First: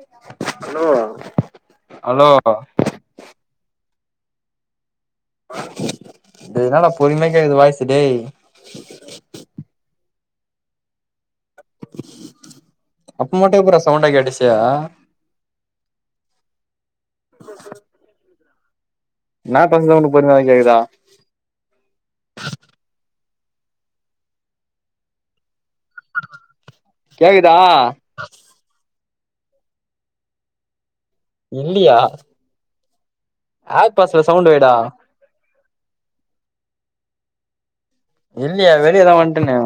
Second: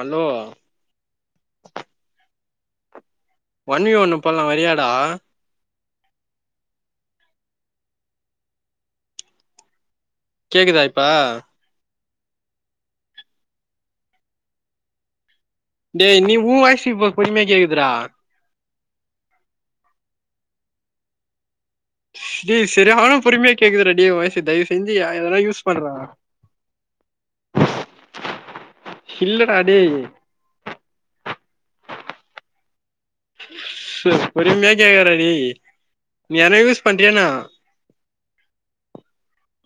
Hello hello hello ஒன்வி ஒன்னு பண்லா வரியாடா இதுனால பொறுமை கேக்குது வாய்ஸ்சு டே கேக்குதா இப்ப அப்போ மட்டு எப்புட்றா சவுண்டா கேட்டுச்சு டேய் நீ் உ வாய்ஸ் இப்போ பொறுமையா கேக்குதடா நா சொல்றது உனக்கு பொறுமையாதா கேக்குதா டே செரியான பொறுமையா கேக்குதுடா டே ஓ வாய்ஸு தயவு செஞ்சு எ எதுனா யூஸ் பண்றா கேக்கதா இல்லடா டேய் இல்லியா ஆர் பாஸ்ல சவுண்டு பொறுமையா வைடா கேக்குதுடா டேய் நீ எதனா யூஸ் பண்றியா என்னா இல்லயே வெளிய தா வன்ட்டேனே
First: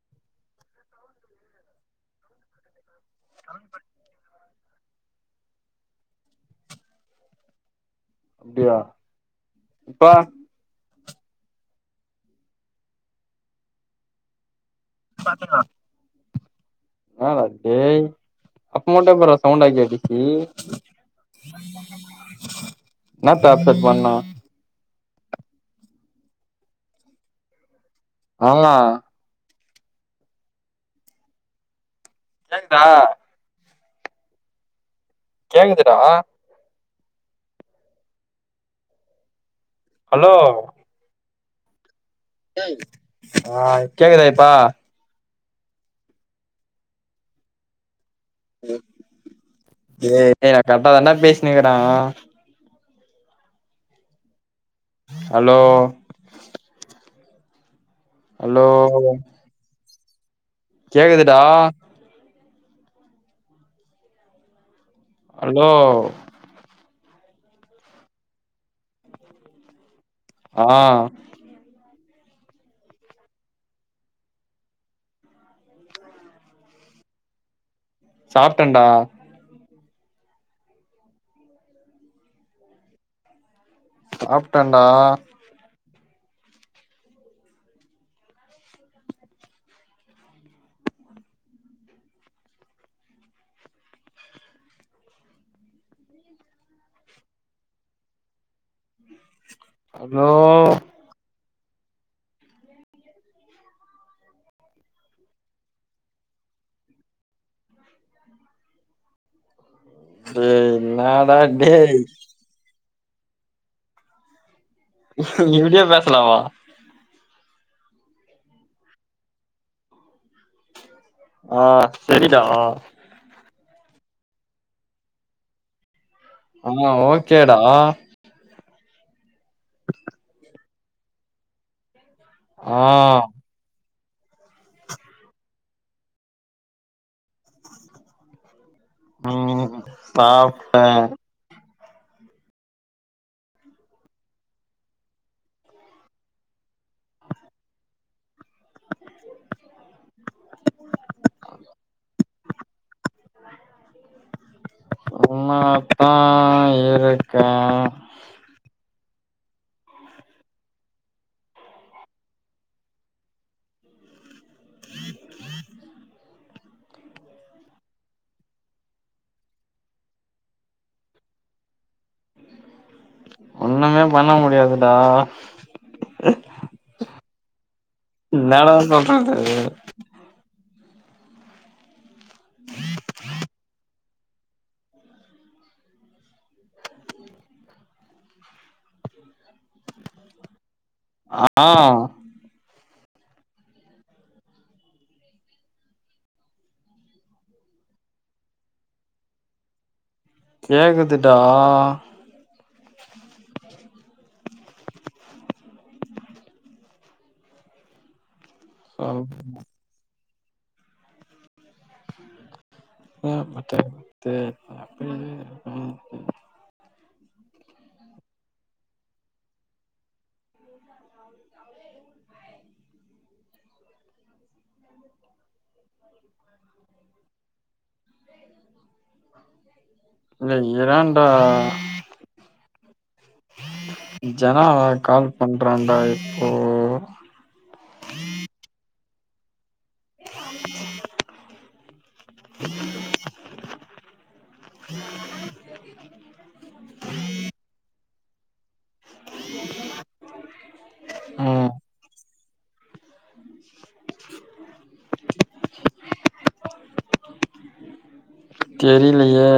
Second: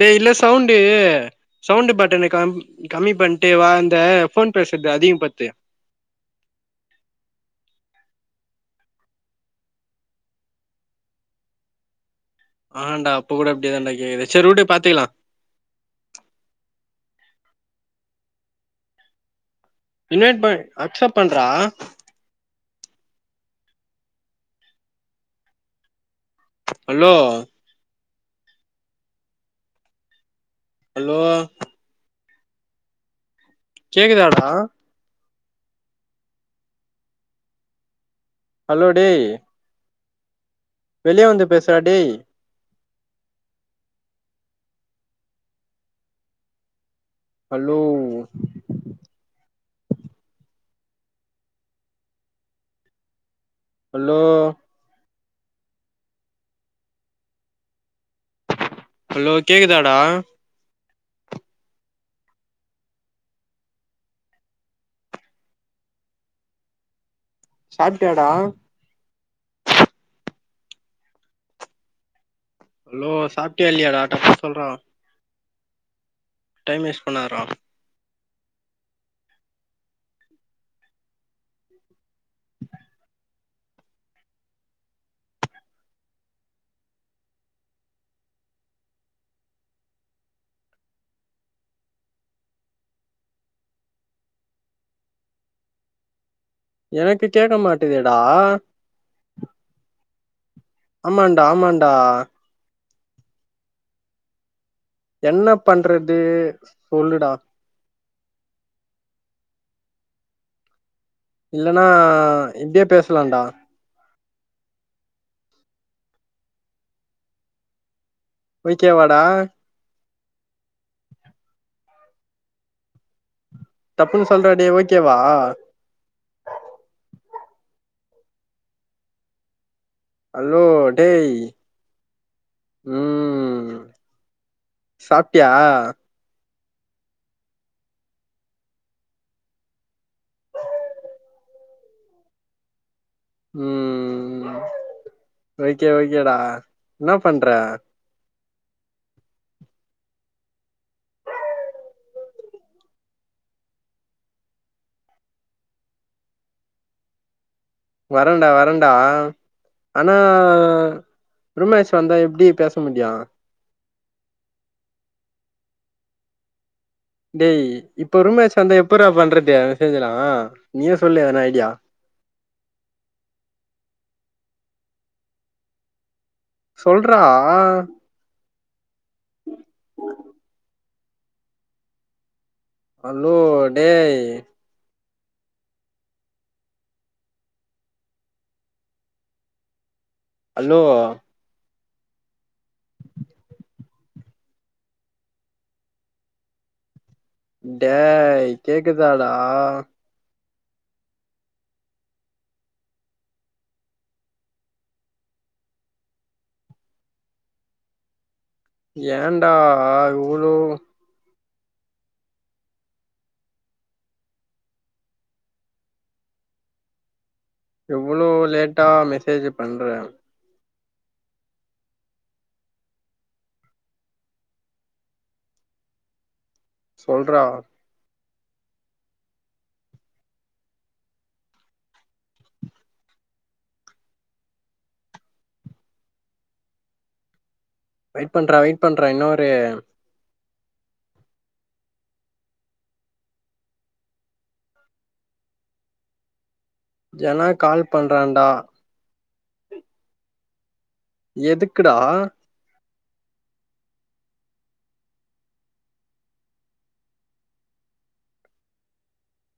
டே இல்ல சவுண்டு சவுண்டு பட்டன கம் கம்மி பண்ட்டு வா இந்த ஃபோன் பேஸ்றத அதிக படுத்து அப்டியா இப்ப ஹாண்டா இப்ப கூட அப்டியே தாண்டா கேக்குது செரிவுடு பாத்துக்கலா பாத்துர்லா ஆ டேய் அப்போ மட்டோ எப்புர்றா சவுண்டா கேட்டு இன்வைட் டேய் பண் அக்செப்ட் பண்றா என்னா டார்ச்சர் பண்ணா ஹலோ ஆல்னா ஹலோ கேக்குதா கேக்குதாடா கேக்குதுடா ஹலோ டே ஹலோ வெளியே வந்து பேசுறா டே ஆ கேக்குதா இப்ப ஹலோ டே நா கரெக்டாதான்டா பேசினிக்கிற ஹலோ ஹலோ ஹலோ ஹலோ கேக்குதாடா கேக்குதுடா ஹலோ சாப்டியாடா ஆ ஹலோ சாப்டியா இல்லையாடா டக்குனு சொல்றா டைம் வேஸ்ட் பண்ணாதடா சாப்டண்டா சாப்டண்டா எனக்கு கேக்க மாட்டேதடா ஹலோ ஆமான்டா ஆமான்டா என்ன பண்றது சொல்லுடா டேய் என்னா இல்லன்னா இப்டியே பேசலான்டா இப்டியே பேசலாமா ஓகேவாடா ஆ சரிடா டப்புன்னு சொல்றா டே ஓகேவா அம்மா ஓகேடா ஹலோ டேய் ஆ சாப்டியா ம் சாப்ட்டன் ம் ஓகே ஓகேடா என்னா பண்ற? சும்மாத்தான் இருக்கன் வரண்டா வரண்டா ஆனா ரூம்மேஷ் வந்தா எப்டி பேச முடியு டேய் இப்ப ரூமேஷ் வந்த எப்டரா பண்றது மெஸ்சேஜலா நீயே சொல்லு எதனா ஐடியா ஒண்ணுமே பண்ண முடியாதுடா சொல்ட்றா இன்னாட சொல்றது ஹலோ டேய் ஹலோ ஆ டேய் கேக்கு தா டா கேக்குதுடா சொல்றே ஏன்டா இவ்ளோ [unintelligible] எவ்ளோ லேட்டா மெசேஜ் பண்ற சொல்ட்றா இல்ல இரேண்டா ஜனாவா கால் பண்றான்டா இப்போ வெயிட் பண்றா வெயிட் பண்றா இன்னொரு ஜனா கால் பண்றான்டா ம் எதுக்குடா தெரிய்லியே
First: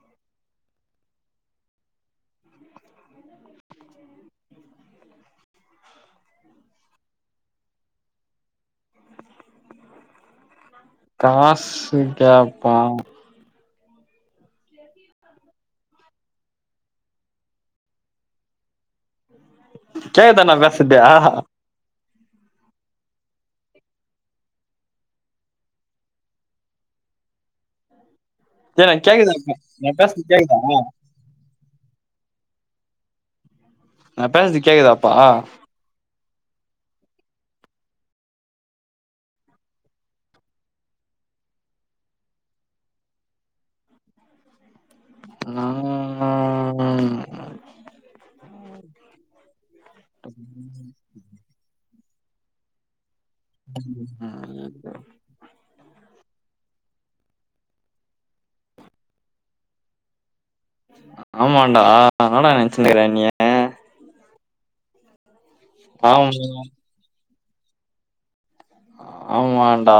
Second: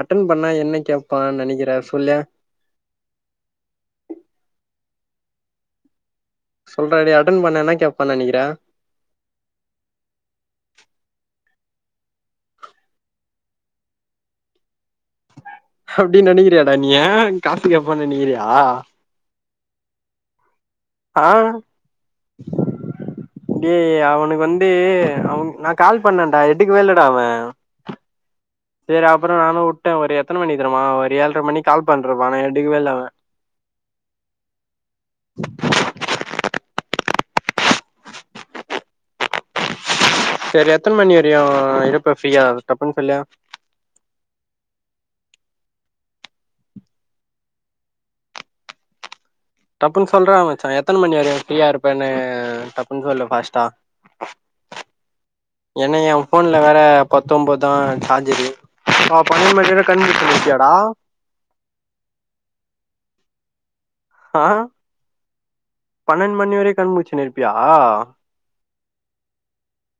அட்டன் பண்ணா என்ன கேப்பா நெனைக்கிற சொல்லு சொல்ட்ற டே அட்டன் பண்ணா என்ன கேப்பா நெனைக்கிற காஸ்சு கேப்பா அப்டி நெனைக்கிறியாடா நீயி காசு கேப்பா நெனைக்கிறியா கேக்க தா நண்பே ஆ டே அவுனுக்கு வந்து அவு நா கால் பண்ணேன்டா எடுக்கவே இல்லடா அவே ஏ நா சேரி அப்றோ கேக்குதா இப்ப நானு நா உட்டே ஒரு பேசறது எத்தன கேக்குதா மணிக் தெரிமா ஒரு ஏழ்ர மணிக் கால் பண்றப்பா ஆனா எடுக்கவேயில்ல நா பேஸ்து கேக்குதாப்பா செரி எத்தன மணி வரையு இருப்ப ஃப்ரீயா டப்புன் சொல்லு நா [inaudible] டப்புன் சொல்ட்றா மச்சா எத்தன மணி வரையு ஃப்ரியா இருப்பேன்னு டப்புன் சொல்லு ஃபாஸ்ட் ம் [inaudible] என்ன எ ஃபோன்ல வேற பத்தம்போத் தா சார்ஜரு ஆ பன்னென்ட் மணி வர கண் முழிச்சி [inaudible] இருப்பியாடா ஆமான்டா [inaudible] என்னாடா நென்ச்சினுகிற என்னிய ஆ பன்னெண் ஆமா மணி வரைக் கண்முழிச்சினு இருப்பியா? ஆமான்டா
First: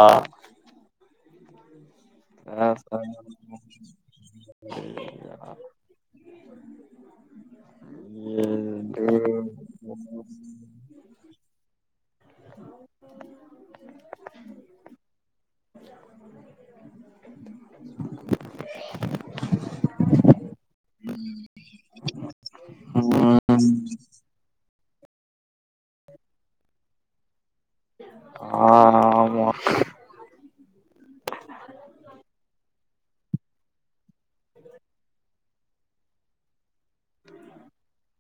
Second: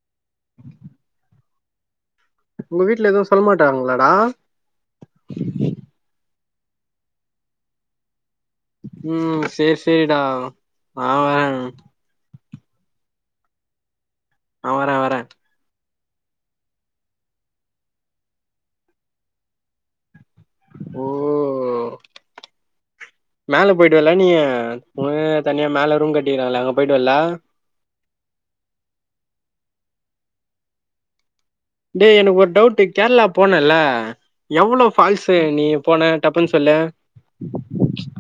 உங்க பேச- வீட்ல எது சொல் மாட்டாங்ளாடா? ம் சேர் செரிடா ஆ வ ஆ வர வர ஓ [inaudible] ம் மேல போயிடுவல்ல நீயி ஓனக்காக தனியா மேலே ரூம் கட்டிகிராங்களே அங்க போயிடுவல்ல ஆ ஹ ஆமா டே எனுக்கு ஒரு டவுட்டு கேர்ளா போனல்ல எவ்ளோ ஃபால்ஸ்ஸு நீ போன டப்புன்னு சொல்லு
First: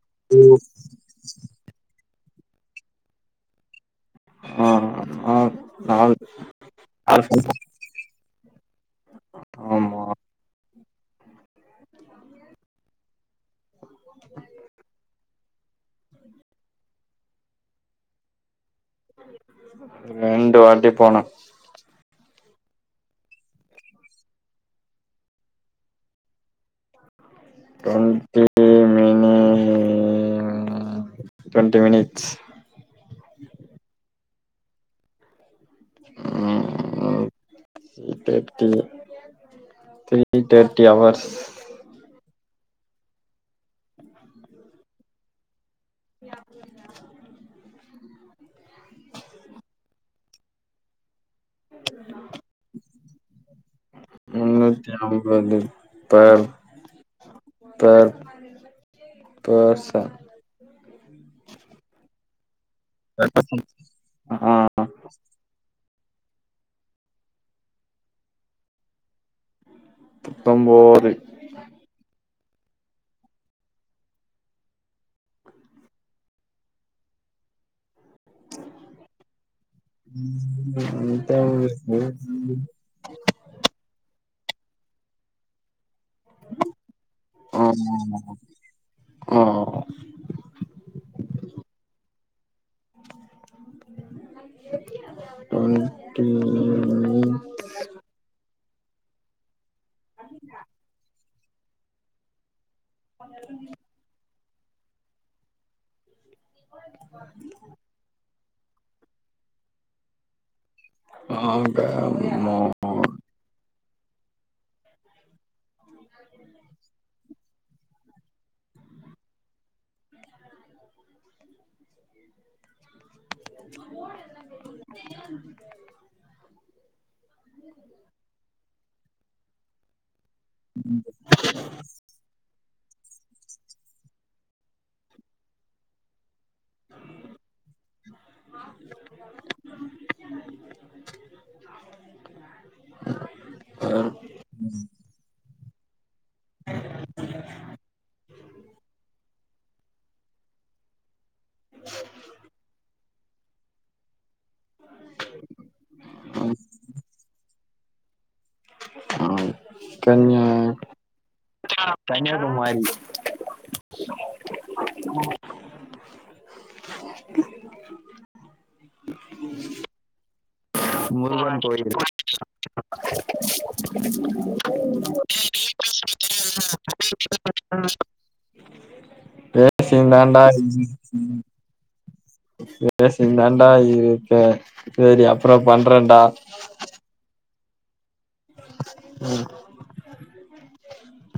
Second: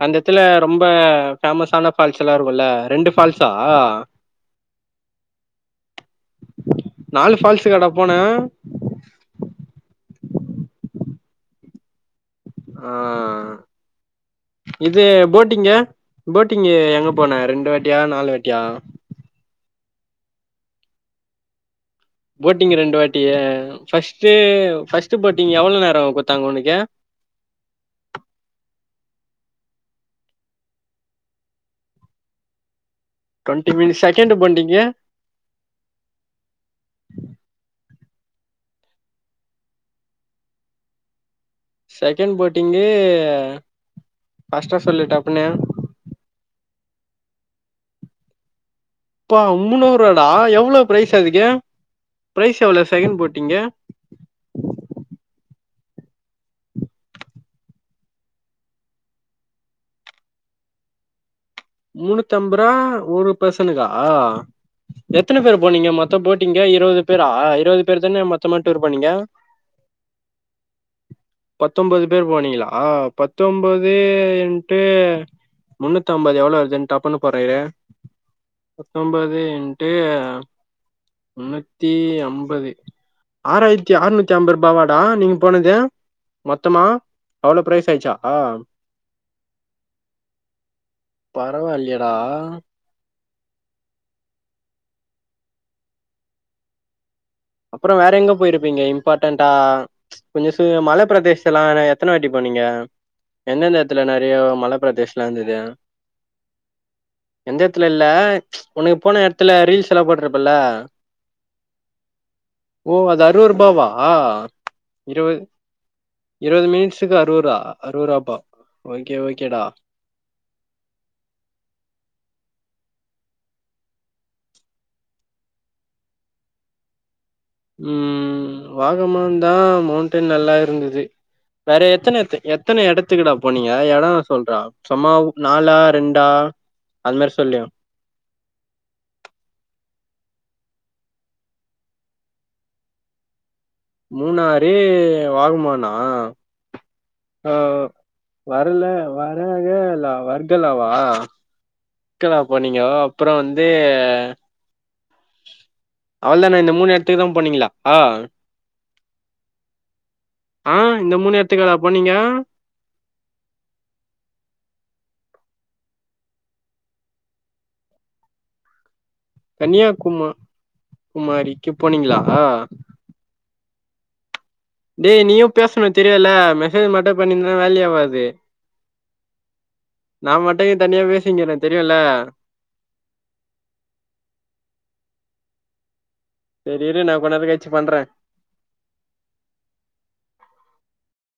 அந்த எத்துல ரொம் ப ஃபேமஸான ஃபால்ஸ்ஸல்லா இருக்குல்ல ரெண்டு ஃபால்ஸா ஆ ஆ நாலு நாலு ஃபால்ஸுகாடா போன [inaudible] ஆமா ஆ இது போட்டிங்கு போட்டிங்கு எங்க போன ரெண்டு வாட்டியா நாலு வாட்டியா? ரெண்டு வாட்டி போன போட்டிங்கு ரெண்டு வாட்டி ஃபர்ஸ்ட்டு ஃபர்ஸ்ட்டு போட்டிங் எவ்ளோ நேரோ குத்தாங்க ஒனக்கு டொ ண் டி மி னி அ twenty minutes twenty minutes second போண்டிங்கு உ [inaudible] திரி தேட்டி திரி தேட்டிஅவர்ஸ் செகண்ட் போட்டிங்கு ஃபாஸ்ட்டா சொல்லு டப்புனு ப்பா முனு அவுராடா எவ்ளோ ப்ரைஸ் அதுக்கு ப்ரைஸ் எவ்ளோ செகண்ட் போட்டீங்கு முன்னூத்தி ஐம்பது பர் பர் பேர் சன் முணூத்து அம்பது ருவா ஒரு பர்சனுக்கா ஆ எத்தன பேரு போனீங்க மொத்தோ போட்டீங்கு இருவது பேரா இருவது பேர் தானே மொத்தமா டூர் போனீங்க பத்தொம்போது பத்தொம்பது பேரு போனீங்களா பத்தொம்பது இன்ட்டு முன்னூத்தம்பது எவ்ளோ வருதுன்னு டப்புன்னு போறயிரு பத்தொம்பது இன்ட் முன்னூத்தி ஐம்பது ஆறாயிரத்தி ஆற்நூத்தி ஐம்பது ரூபாவாடா நீங்க போனது? மொத்தமா அவ்ளோ பிரைஸ் ஆயிச்சா? உ உ பரவால்லியேடா [unintelligible] அப்றோ வேற எங்க போயிருப்பீங்க இம்பார்ட்டன்டா கொஞ்சோ சி மல பிரதேசத்லா ஆனா எத் தன வாட்டி போனீங்க எந்தெந்த எத்துல நெறையொ மலப்பிரதேசலா இந்தது எந்த எத்துல இல்ல ஒனக்கு போன எடத்துல ரீல்ஸ் எலா போட்டுர்ப்பல்ல ஆங்க மோ ஓ அது அறுவரு பாவா இருவது இருவது மினிட்ஸுக்கு அறுவருவா அறுவராப்பா ஓகே ஓகேடா ம் வாகமான் தா மவுண்டென் நல்லா இருந்தது வேற எத்தன எத் எத்தன எடத்துக்குடா போனீங்க யெடோ சொல்றா சும்மா கூப்டு நாலா ரெண்டா அது மாரி சொல்லையா மூணாறு வாகமாணா அவ் வரல வரவேல்ல வர்கலாவா க்கலா போனீங்கோ அப்றோ வந்து அவ்ளதான இந்த மூணு இடத்துக்கு தா போனீங்ளா ஆ ஆவ் கன்யா ஆ இந்த மூணு எடத்துக்காடா போனீங்க கண்யாகுமாரி கன்னியாகுமா முருகன் குமாரிக்கு கோயில் போனீங்ளா டேய் நீயு பேசணு தெரியுல மெசேஜ் மட்டு பண்ணிந்தா வேலேயாவாது நா பேசிந்தாண்டா மட்டுயி தனியா பேசிங்கிற தெரியுல பேசிந்தான்டா இருக்கேன் இப்ப செரி அப்றோ பண்றன்டா செரி இரு நா கொணறு கழிச்சி பண்றே ம்